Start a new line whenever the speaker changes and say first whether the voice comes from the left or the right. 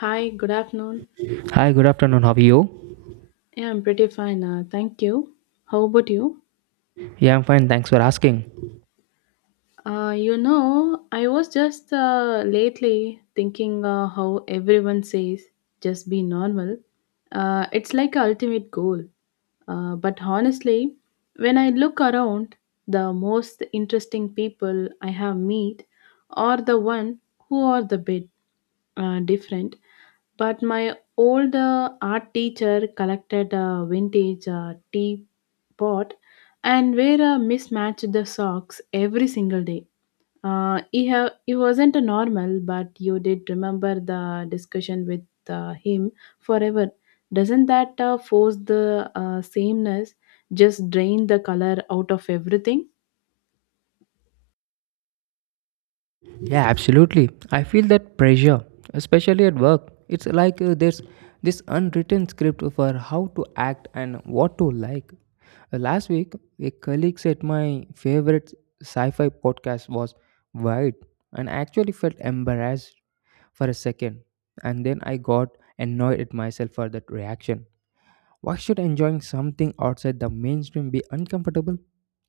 left: Hi, good afternoon.
right: Hi, good afternoon. How are you?
left: Yeah, I'm pretty fine. Thank you. How about you?
right: Yeah, I'm fine. Thanks for asking.
left: I was just lately thinking how everyone says just be normal. It's like a ultimate goal. But honestly, when I look around, the most interesting people I have meet are the one who are the bit different. But my old art teacher collected a vintage teapot and wore a mismatched the socks every single day. He wasn't a normal, but you did remember the discussion with him forever. Doesn't that force the sameness, just drain the color out of everything?
right: Yeah, absolutely. I feel that pressure, especially at work. It's like there's this unwritten script for how to act and what to like. Last week, a colleague said my favorite sci fi podcast was Wide, and I actually felt embarrassed for a second. And then I got annoyed at myself for that reaction. Why should enjoying something outside the mainstream be uncomfortable?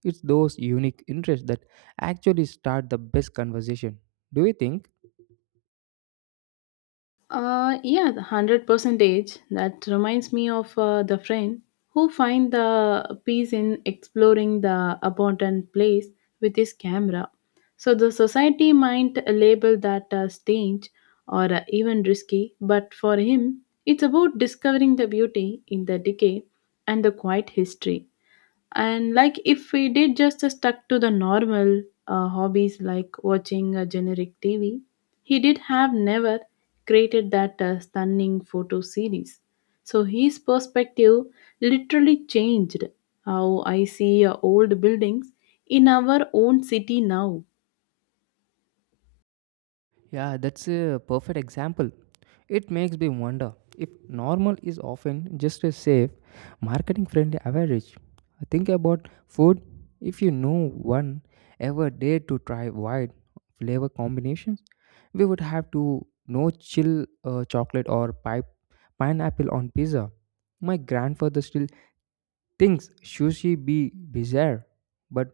right: It's those unique interests that actually start the best conversation. Do you think?
left: Yeah, the 100 percentage. That reminds me of the friend who find the peace in exploring the abandoned place with his camera. So the society might label that strange or even risky, but for him, it's about discovering the beauty in the decay and the quiet history. And like if we did just stuck to the normal hobbies like watching a generic TV, he did have never created that stunning photo series. So his perspective literally changed how I see old buildings in our own city now.
right: Yeah, that's a perfect example. It makes me wonder if normal is often just a safe, marketing friendly average. Think about food. If you know one ever dared to try wide flavor combinations, we would have to no chill chocolate or pipe, pineapple on pizza. My grandfather still thinks sushi be bizarre, but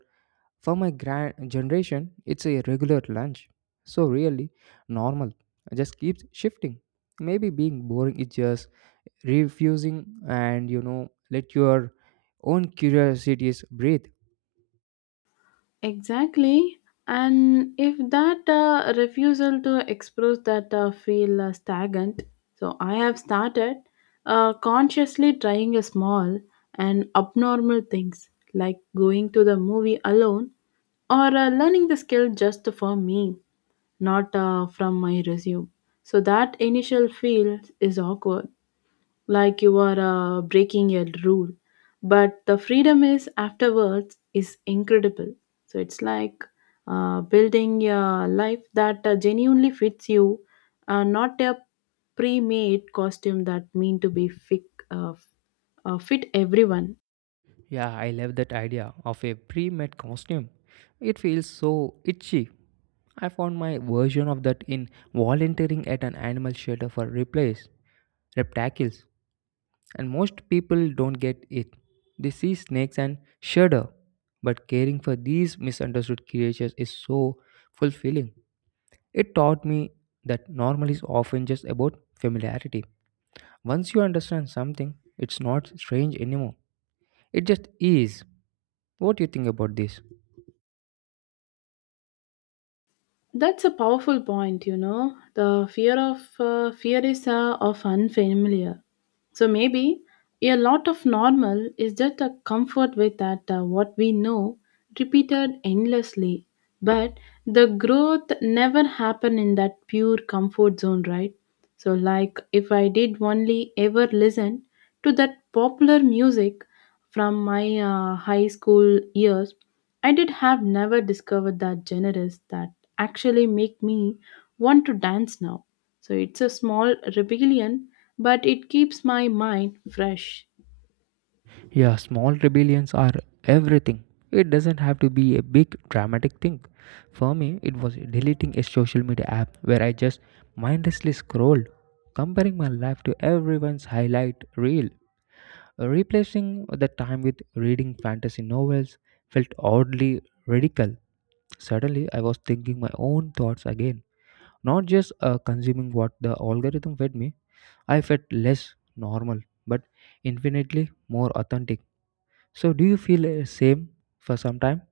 right: for my grand generation, it's a regular lunch. So really normal. Just keeps shifting. Maybe being boring is just refusing and let your own curiosities breathe.
left: Exactly. And if that refusal to express that feel stagnant, so I have started consciously trying a small and abnormal things like going to the movie alone or learning the skill just for me, not from my resume. So that initial feel is awkward, like you are breaking a rule, but the freedom is afterwards is incredible. So it's like building a life that genuinely fits you, not a pre-made costume that mean to be fit, uh, f- fit everyone.
right: Yeah, I love that idea of a pre-made costume. It feels so itchy. I found my version of that in volunteering at an animal shelter for replace reptiles. And most people don't get it. They see snakes and shudder. But caring for these misunderstood creatures is so fulfilling. It taught me that normal is often just about familiarity. Once you understand something, it's not strange anymore. It just is. What do you think about this?
left: That's a powerful point. The fear of fear is of unfamiliar. So maybe a lot of normal is just a comfort with that what we know repeated endlessly. But the growth never happen in that pure comfort zone, right? So like if I did only ever listen to that popular music from my high school years, I did have never discovered that genres that actually make me want to dance now. So it's a small rebellion, but it keeps my mind fresh.
right: Yeah, small rebellions are everything. It doesn't have to be a big dramatic thing. For me, it was deleting a social media app where I just mindlessly scrolled, comparing my life to everyone's highlight reel. Replacing the time with reading fantasy novels felt oddly radical. Suddenly, I was thinking my own thoughts again, not just consuming what the algorithm fed me. I felt less normal, but infinitely more authentic. So do you feel same for some time?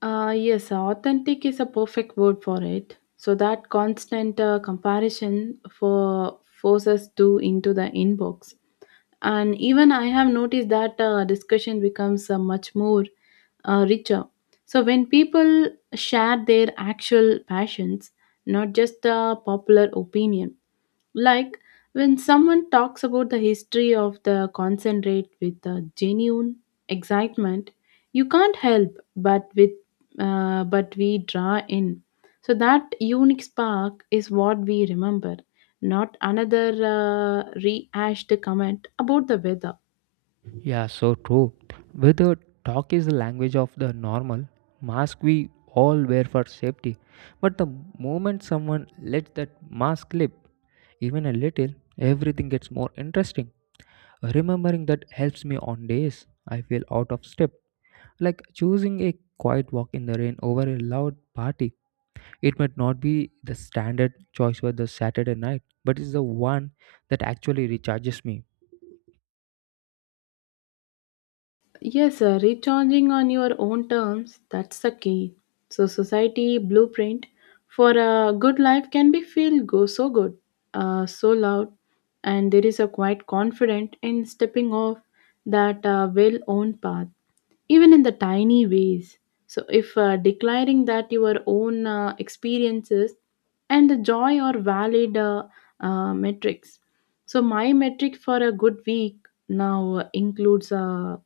left: Yes, authentic is a perfect word for it. So that constant comparison for forces to into the inbox. And even I have noticed that discussion becomes much more richer. So when people share their actual passions, not just a popular opinion, like when someone talks about the history of the concentrate with a genuine excitement, you can't help but we draw in. So that unique spark is what we remember, not another rehashed comment about the weather.
right: Yeah, so true. Whether talk is the language of the normal, mask we all wear for safety. But the moment someone lets that mask slip, even a little, everything gets more interesting. Remembering that helps me on days I feel out of step, like choosing a quiet walk in the rain over a loud party. It might not be the standard choice for the Saturday night, but it's the one that actually recharges me.
left: Yes, recharging on your own terms, that's the key. So, society blueprint for a good life can be feel go so good, so loud, and there is a quite confident in stepping off that well-owned path, even in the tiny ways. So, if declaring that your own experiences and the joy are valid metrics. So, my metric for a good week now includes a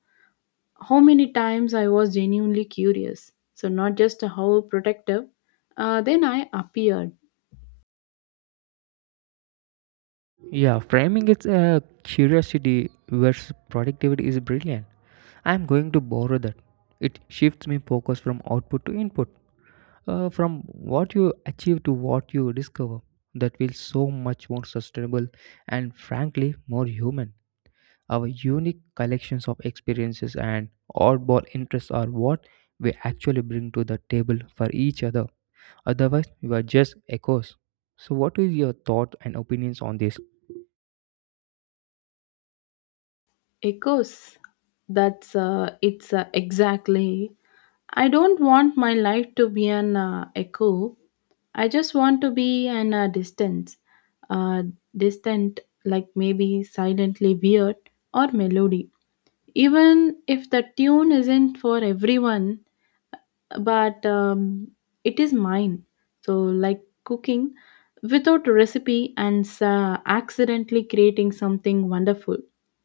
left: how many times I was genuinely curious. So, not just how protective, then I appeared.
right: Yeah, framing its a curiosity versus productivity is brilliant. I'm going to borrow that. It shifts me focus from output to input, from what you achieve to what you discover. That feels so much more sustainable and frankly more human. Our unique collections of experiences and oddball interests are what we actually bring to the table for each other. Otherwise, we are just echoes. So, what is your thought and opinions on this?
left: Echoes. That's it's exactly. I don't want my life to be an echo. I just want to be an uh, distant, like maybe silently weird or melody. Even if the tune isn't for everyone, but it is mine. So, like cooking without a recipe and accidentally creating something wonderful.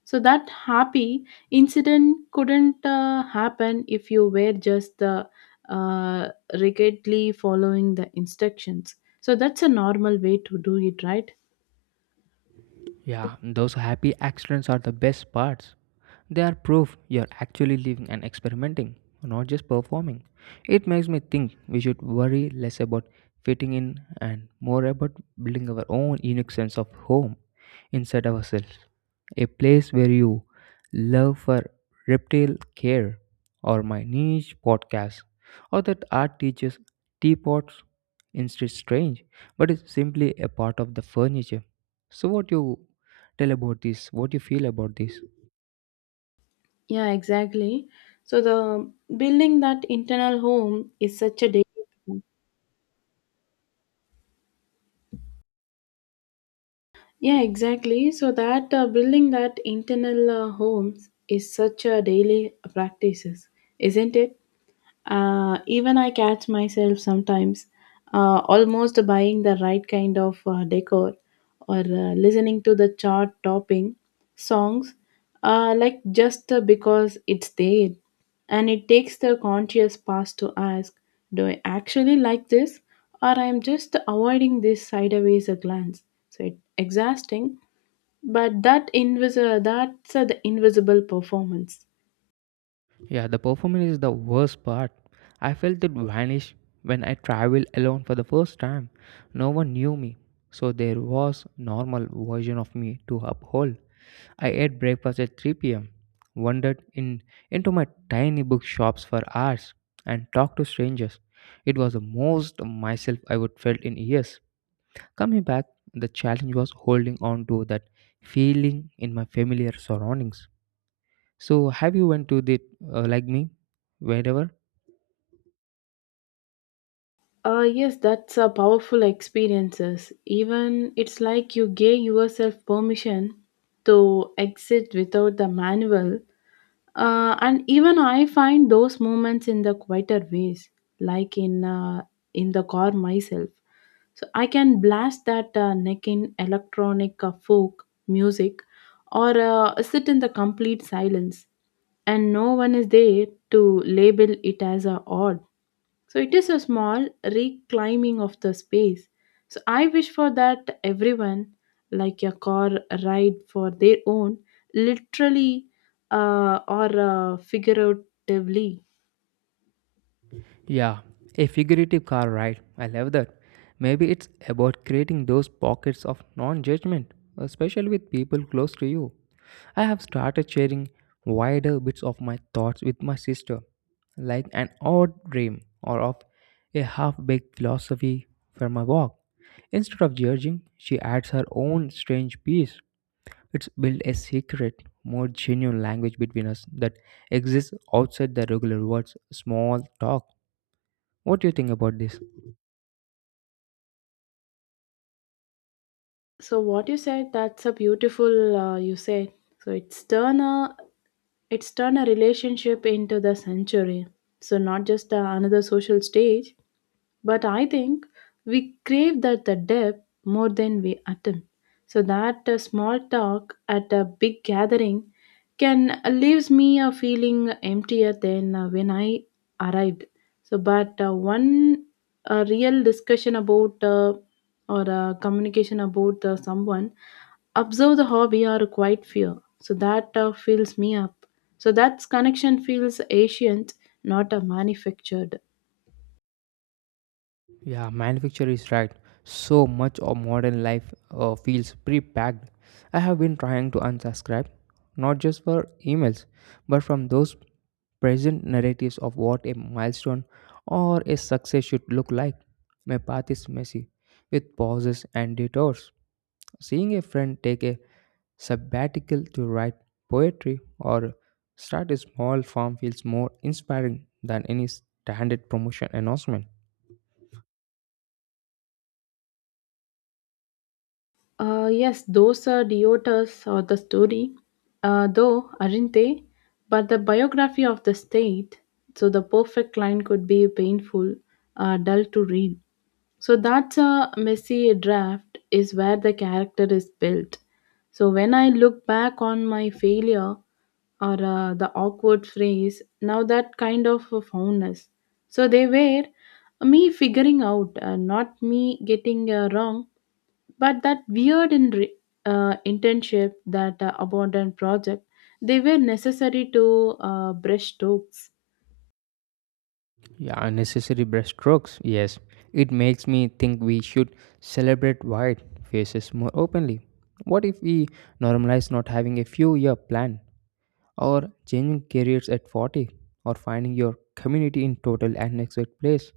left: So, that happy incident couldn't happen if you were just uh, rigidly following the instructions. So, that's a normal way to do it, right?
right: Yeah, those happy accidents are the best parts. They are proof you're actually living and experimenting, not just performing. It makes me think we should worry less about fitting in and more about building our own unique sense of home inside ourselves. A place where you love for reptile care, or my niche podcast, or that art teaches teapots, instead strange, but it's simply a part of the furniture. So what you tell about this? What you feel about this?
left: Yeah, exactly. So the building that internal home is such a daily. Yeah, exactly. So that building that internal homes is such a daily practices, isn't it? Even I catch myself sometimes almost buying the right kind of decor or listening to the chart topping songs like just because it's there. And it takes the conscious pass to ask, do I actually like this or I'm just avoiding this sideways a glance? So it's exhausting, but that invis- that's the invisible performance.
right: Yeah, the performance is the worst part. I felt it vanish when I traveled alone for the first time. No one knew me, so there was normal version of me to uphold. I ate breakfast at 3 p.m., wandered in into my tiny bookshops for hours, and talked to strangers. It was the most myself I would felt in years. Coming back, the challenge was holding on to that feeling in my familiar surroundings. So have you went to the like me wherever?
left: Yes, that's a powerful experiences. Even it's like you gave yourself permission to exit without the manual. And even I find those moments in the quieter ways, like in the car myself. So I can blast that neck in electronic folk music, or sit in the complete silence, and no one is there to label it as a odd. So it is a small reclaiming of the space. So I wish for that everyone, like a car ride for their own, literally or figuratively.
right: Yeah, a figurative car ride. I love that. Maybe it's about creating those pockets of non judgment, especially with people close to you. I have started sharing wider bits of my thoughts with my sister, like an odd dream or of a half baked philosophy for my walk. Instead of judging, she adds her own strange piece. It's built a secret, more genuine language between us that exists outside the regular words, small talk. What do you think about this?
left: So what you said, that's a beautiful. You said so. It's turn a relationship into the century. So not just another social stage. But I think we crave that the depth more than we attempt. So that small talk at a big gathering can leaves me a feeling emptier than when I arrived. So, but one real discussion about or communication about someone observe the hobby or quiet fear. So that fills me up. So that connection feels ancient, not manufactured.
right: Yeah, manufacture is right. So much of modern life feels pre-packed. I have been trying to unsubscribe, not just for emails, but from those present narratives of what a milestone or a success should look like. My path is messy, with pauses and detours. Seeing a friend take a sabbatical to write poetry or start a small farm feels more inspiring than any standard promotion announcement.
left: Yes, those deotas are the story, though, aren't they? But the biography of the state, so the perfect line could be painful, dull to read. So that's a messy draft is where the character is built. So when I look back on my failure or the awkward phrase, now that kind of a fondness. So they were me figuring out, not me getting wrong, but that weird internship, that abandoned project, they were necessary to brush strokes.
right: Yeah, unnecessary brushstrokes. Yes, it makes me think we should celebrate white faces more openly. What if we normalize not having a few year plan or changing careers at 40 or finding your community in total unexpected place?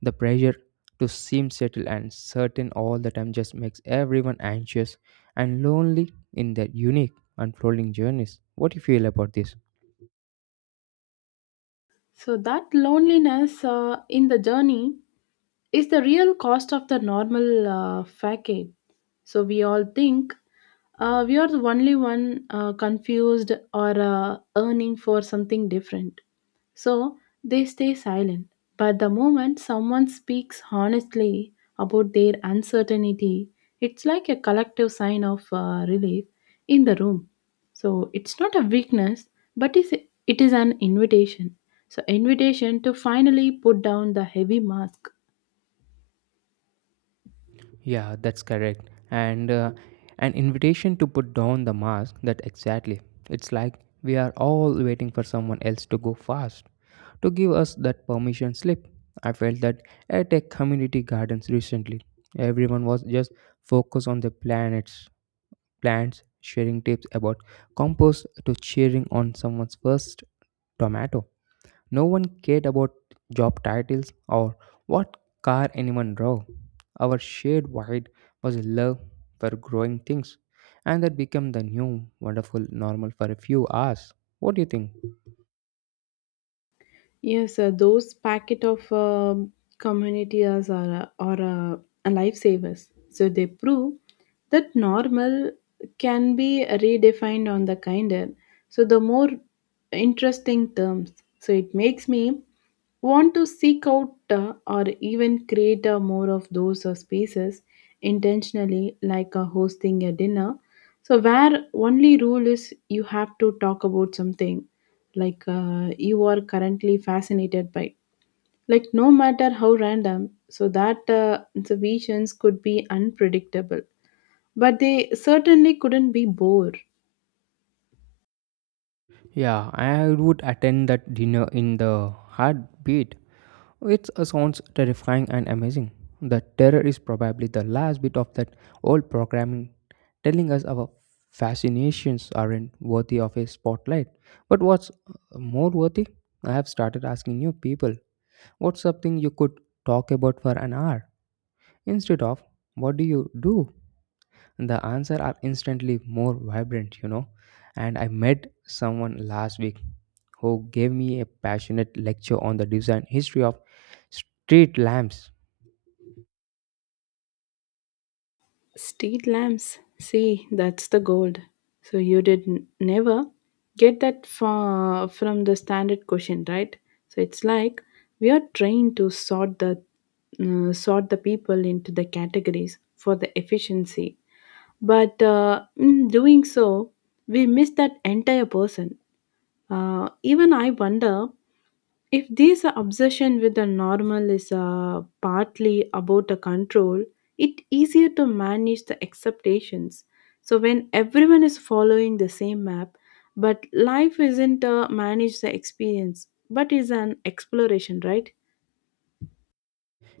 right: The pressure to seem settled and certain all the time just makes everyone anxious and lonely in their unique unfolding journeys. What do you feel about this?
left: So that loneliness in the journey is the real cost of the normal facade. So we all think we are the only one confused or earning for something different. So they stay silent. But the moment someone speaks honestly about their uncertainty, it's like a collective sign of relief in the room. So it's not a weakness, but is it is an invitation. So invitation to finally put down the heavy mask.
right: Yeah, that's correct. And an invitation to put down the mask, that exactly. It's like we are all waiting for someone else to go fast, to give us that permission slip. I felt that at a community gardens recently, everyone was just focused on the planets, plants, sharing tips about compost to cheering on someone's first tomato. No one cared about job titles or what car anyone drove. Our shared void was a love for growing things, and that became the new, wonderful normal for a few hours. What do you think?
left: Yes, those packet of communities are a lifesavers. So they prove that normal can be redefined on the kinder. So the more interesting terms. So it makes me want to seek out or even create more of those spaces intentionally, like hosting a dinner so where only rule is you have to talk about something, like you are currently fascinated by, like no matter how random. So that observations could be unpredictable, but they certainly couldn't be bored.
right: Yeah, I would attend that dinner in the heartbeat. It sounds terrifying and amazing. The terror is probably the last bit of that old programming telling us our fascinations aren't worthy of a spotlight. But what's more worthy? I have started asking you people what's something you could talk about for an hour instead of what do you do? The answers are instantly more vibrant and I met someone last week who gave me a passionate lecture on the design history of street lamps.
left: Street lamps. See, that's the gold. So you did never get that far from the standard question, right? So it's like we are trained to sort the people into the categories for the efficiency, but in doing so, we miss that entire person. Even I wonder if this obsession with the normal is partly about a control. It easier to manage the expectations, so when everyone is following the same map, but life isn't a manage the experience but is an exploration, right?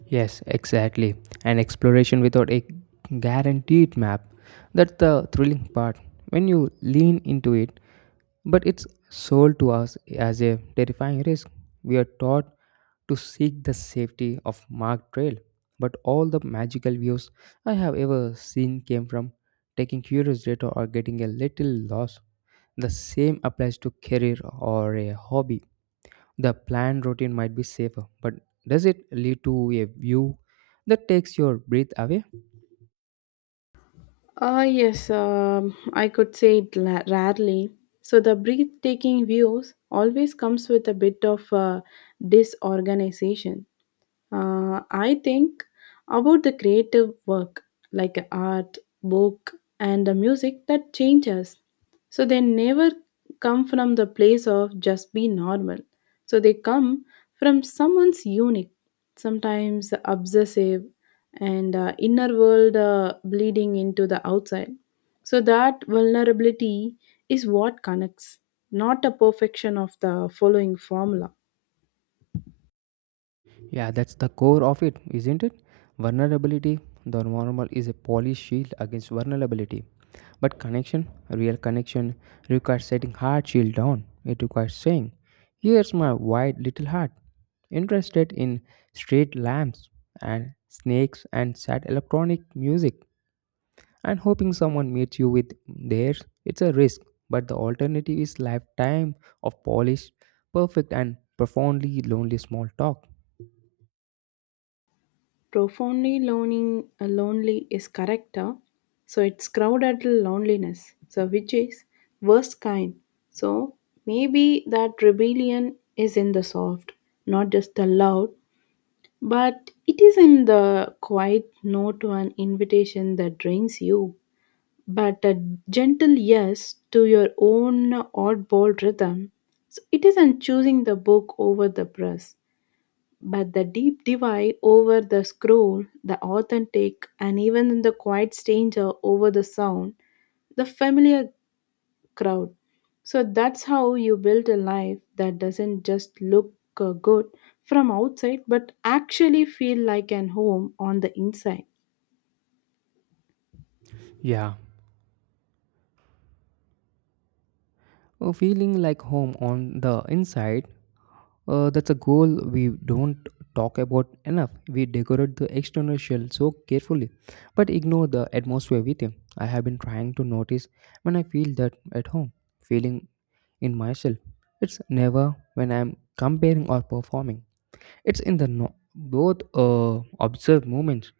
right: Yes, exactly. An exploration without a guaranteed map. That's the thrilling part. When you lean into it, but it's sold to us as a terrifying risk. We are taught to seek the safety of marked trail, but all the magical views I have ever seen came from taking curious data or getting a little lost. The same applies to career or a hobby. The planned routine might be safer, but does it lead to a view that takes your breath away?
left: Ah, yes, I could say it rarely. So the breathtaking views always comes with a bit of disorganization. I think about the creative work like art, book, and the music that changes. So they never come from the place of just be normal. So they come from someone's unique, sometimes obsessive, and inner world bleeding into the outside. So that vulnerability is what connects, not a perfection of the following formula.
right: Yeah, that's the core of it, isn't it? Vulnerability, the normal is a polished shield against vulnerability. But connection, real connection, requires setting hard shield down. It requires saying, here's my wide little heart, interested in street lamps and snakes and sad electronic music, and hoping someone meets you with theirs. It's a risk, but the alternative is lifetime of polished, perfect, and profoundly lonely small talk.
left: Profoundly lonely is correct. So it's crowded loneliness. So which is worst kind. So maybe that rebellion is in the soft, not just the loud, but it is in the quiet no to an invitation that drains you. But a gentle yes to your own oddball rhythm. So it isn't choosing the book over the press but the deep divide over the scroll, the authentic, and even the quiet stranger over the sound, the familiar crowd. So that's how you build a life that doesn't just look good from outside, but actually feel like an home on the inside.
right: Yeah, feeling like home on the inside, that's a goal we don't talk about enough. We decorate the external shell so carefully, but ignore the atmosphere within. I have been trying to notice when I feel that at home, feeling in myself. It's never when I'm comparing or performing. It's in the both observed moments,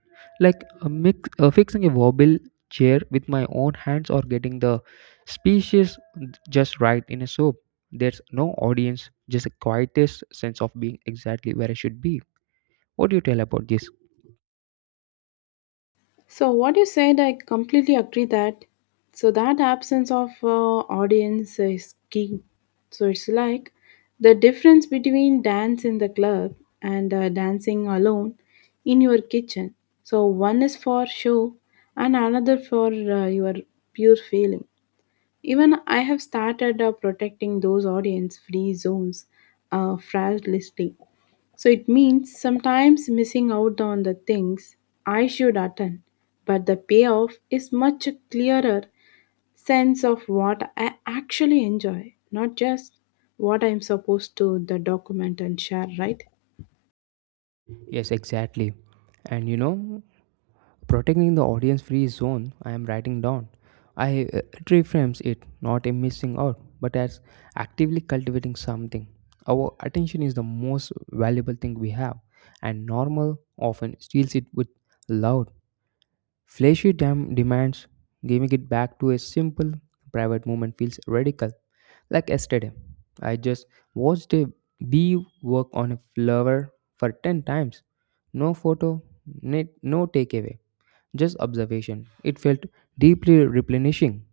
right: like a mix, fixing a wobble chair with my own hands, or getting the species just right in a soap. There's no audience, just a quietest sense of being exactly where I should be. What do you tell about this?
left: So what you said, I completely agree that. So that absence of audience is key. So it's like the difference between dance in the club and dancing alone in your kitchen. So one is for show and another for your pure feeling. Even I have started protecting those audience free zones fragilely. So it means sometimes missing out on the things I should attend, but the payoff is much clearer sense of what I actually enjoy, not just what I'm supposed to the document and share, right?
right: Yes, exactly. And protecting the audience free zone, I am writing down. I It reframes it not in missing out, but as actively cultivating something. Our attention is the most valuable thing we have, and normal often steals it with loud, flashy demands. Giving it back to a simple, private moment feels radical. Like yesterday, I just watched a bee work on a flower for 10 times. No photo, no takeaway, just observation. It felt deeply replenishing.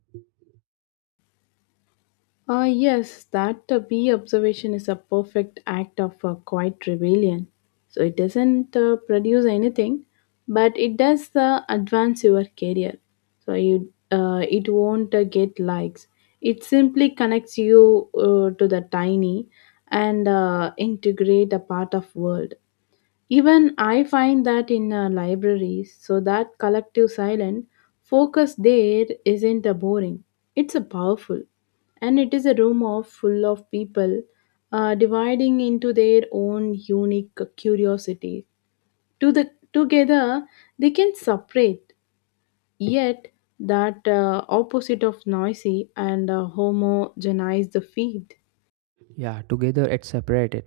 left: Yes, that bee observation is a perfect act of quiet rebellion. So it doesn't produce anything, but it does advance your career. So you, it won't get likes. It simply connects you to the tiny and integrate a part of world. Even I find that in libraries, so that collective silent focus there isn't a boring. It's a powerful, and it is a room of full of people, dividing into their own unique curiosity. To the together, they can separate. Yet that opposite of noisy and homogenized feed.
right: Yeah, together it separated.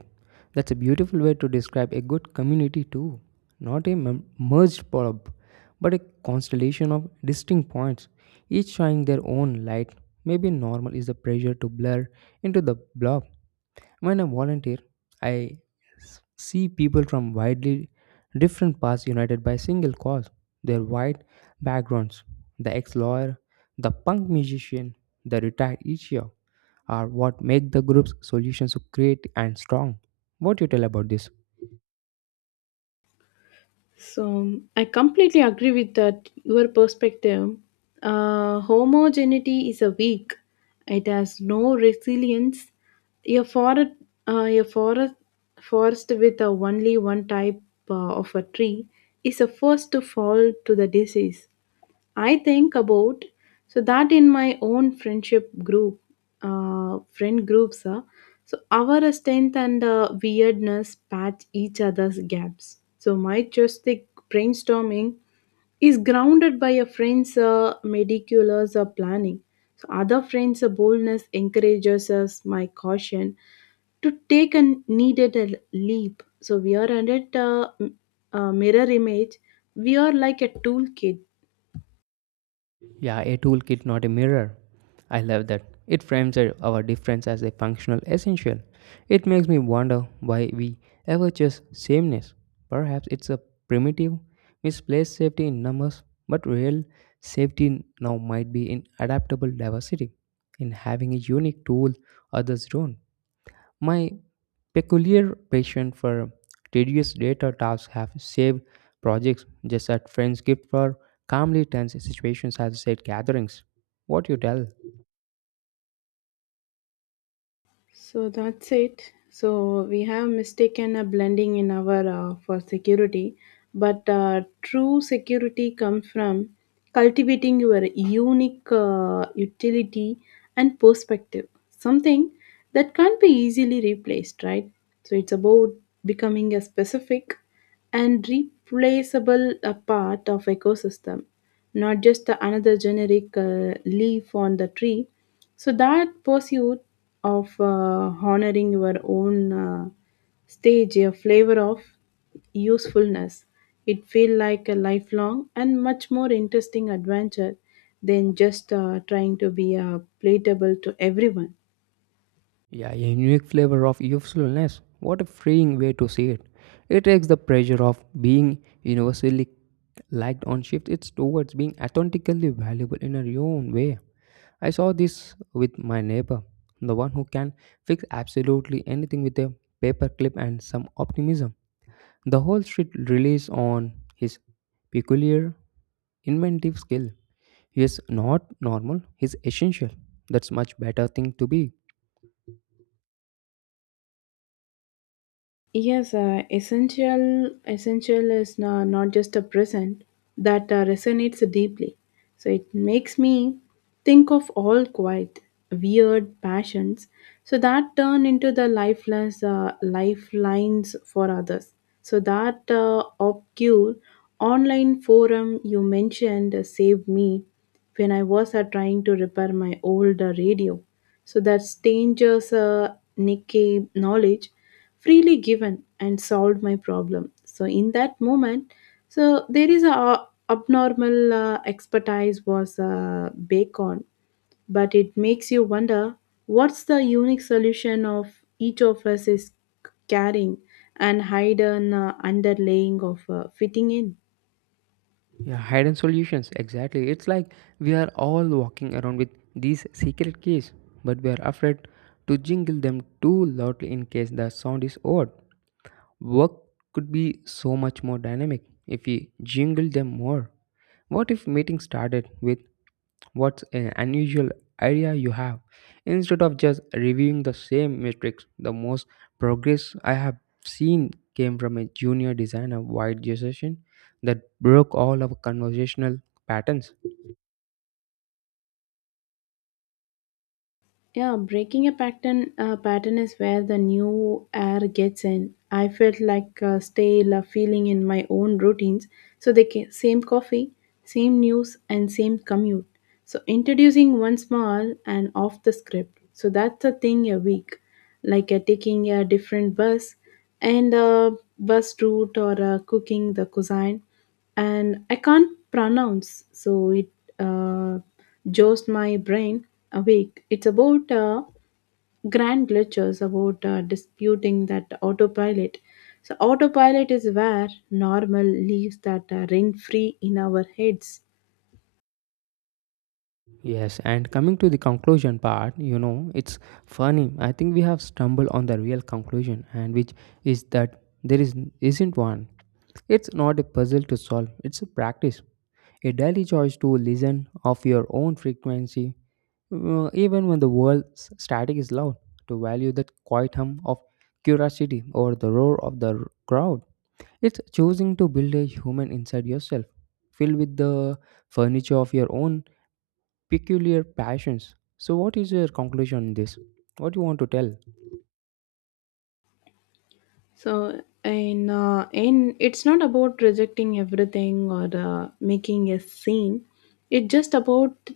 right: That's a beautiful way to describe a good community too. Not a merged blob, but a constellation of distinct points, each shining their own light. Maybe normal is the pressure to blur into the blob. When I volunteer, I see people from widely different paths united by a single cause, their wide backgrounds. The ex lawyer, the punk musician, the retired teacher are what make the group's solutions so creative and strong. What do you tell about this?
left: So I completely agree with that your perspective. Homogeneity is a weak. It has no resilience. A forest, uh, a forest, forest with a only one type of a tree is the first to fall to the disease. I think about so that in my own friendship group, friend groups, so our strength and weirdness patch each other's gaps. So my joystick brainstorming is grounded by a friend's meticulous planning. So other friend's boldness encourages us, my caution, to take a needed a leap. So we are under a mirror image. We are like a toolkit.
right: Yeah, a toolkit, not a mirror. I love that. It frames our difference as a functional essential. It makes me wonder why we ever choose sameness. Perhaps it's a primitive, misplaced safety in numbers, but real safety now might be in adaptable diversity, in having a unique tool others don't. My peculiar passion for tedious data tasks have saved projects just as friends gift for calmly tense situations as said gatherings. What you tell?
left: So that's it. So we have mistaken a blending in our for security, but true security comes from cultivating your unique utility and perspective, something that can't be easily replaced, right? So it's about becoming a specific and replaceable a part of ecosystem, not just the another generic leaf on the tree, so that pursuit of honoring your own stage a flavor of usefulness, it feel like a lifelong and much more interesting adventure than just trying to be palatable to everyone.
right: Yeah, a unique flavor of usefulness. What a freeing way to see it. It takes the pressure of being universally liked on shift. It's towards being authentically valuable in your own way. I saw this with my neighbor, the one who can fix absolutely anything with a paper clip and some optimism. The whole street relies on his peculiar inventive skill. He is not normal, he is essential. That's much better thing to be.
left: Yes, essential is not just a present that resonates deeply. So it makes me think of all quite weird passions, so that turn into the lifeless lifelines for others. So that obscure online forum you mentioned saved me when I was trying to repair my old radio. So that stranger's Nikkei knowledge freely given and solved my problem, so in that moment, so there is a abnormal expertise was baked on, but it makes you wonder what's the unique solution of each of us is carrying and hidden underlaying of fitting in.
right: Yeah, hidden solutions, exactly. It's like we are all walking around with these secret keys, but we are afraid to jingle them too loudly in case the sound is odd. Work could be so much more dynamic if we jingle them more. What if meetings started with what's an unusual idea you have instead of just reviewing the same matrix? The most progress I have seen came from a junior designer wide decision that broke all of conversational patterns.
left: Yeah, breaking a pattern is where the new air gets in. I felt like a stale feeling in my own routines. So the same coffee, same news, and same commute. So introducing one small and off the script. So that's a thing a week, like taking a different bus and a bus route or cooking the cuisine and I can't pronounce, so it uh, jolts my brain awake. It's about grand glitches, about disputing that autopilot. So, autopilot is where normal leaves that rent free in our heads.
right: Yes, and coming to the conclusion part, it's funny. I think we have stumbled on the real conclusion, and which is that there is isn't one. It's not a puzzle to solve. It's a practice, a daily choice to listen of your own frequency, even when the world's static is loud. To value that quiet hum of curiosity or the roar of the crowd. It's choosing to build a human inside yourself, filled with the furniture of your own peculiar passions. So, what is your conclusion on this? What you want to tell?
left: So in it's not about rejecting everything or making a scene. It's just about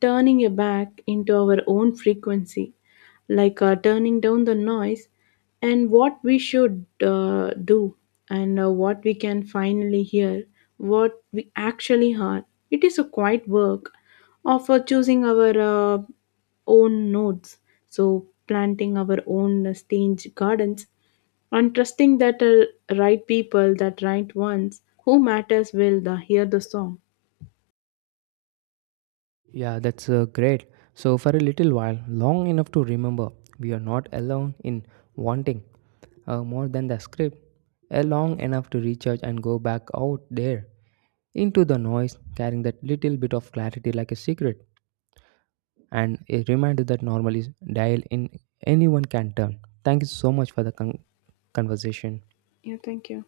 left: turning it back into our own frequency, like turning down the noise and what we should do and what we can finally hear, what we actually heard. It is a quiet work of choosing our own nodes. So planting our own stage gardens and trusting that the right people, that right ones who matters will the, hear the song.
right: Yeah, that's great. So, for a little while, long enough to remember, we are not alone in wanting more than the script. A long enough to recharge and go back out there into the noise, carrying that little bit of clarity like a secret and a reminder that normal is dial in anyone can turn. Thank you so much for the conversation.
left: Yeah, thank you.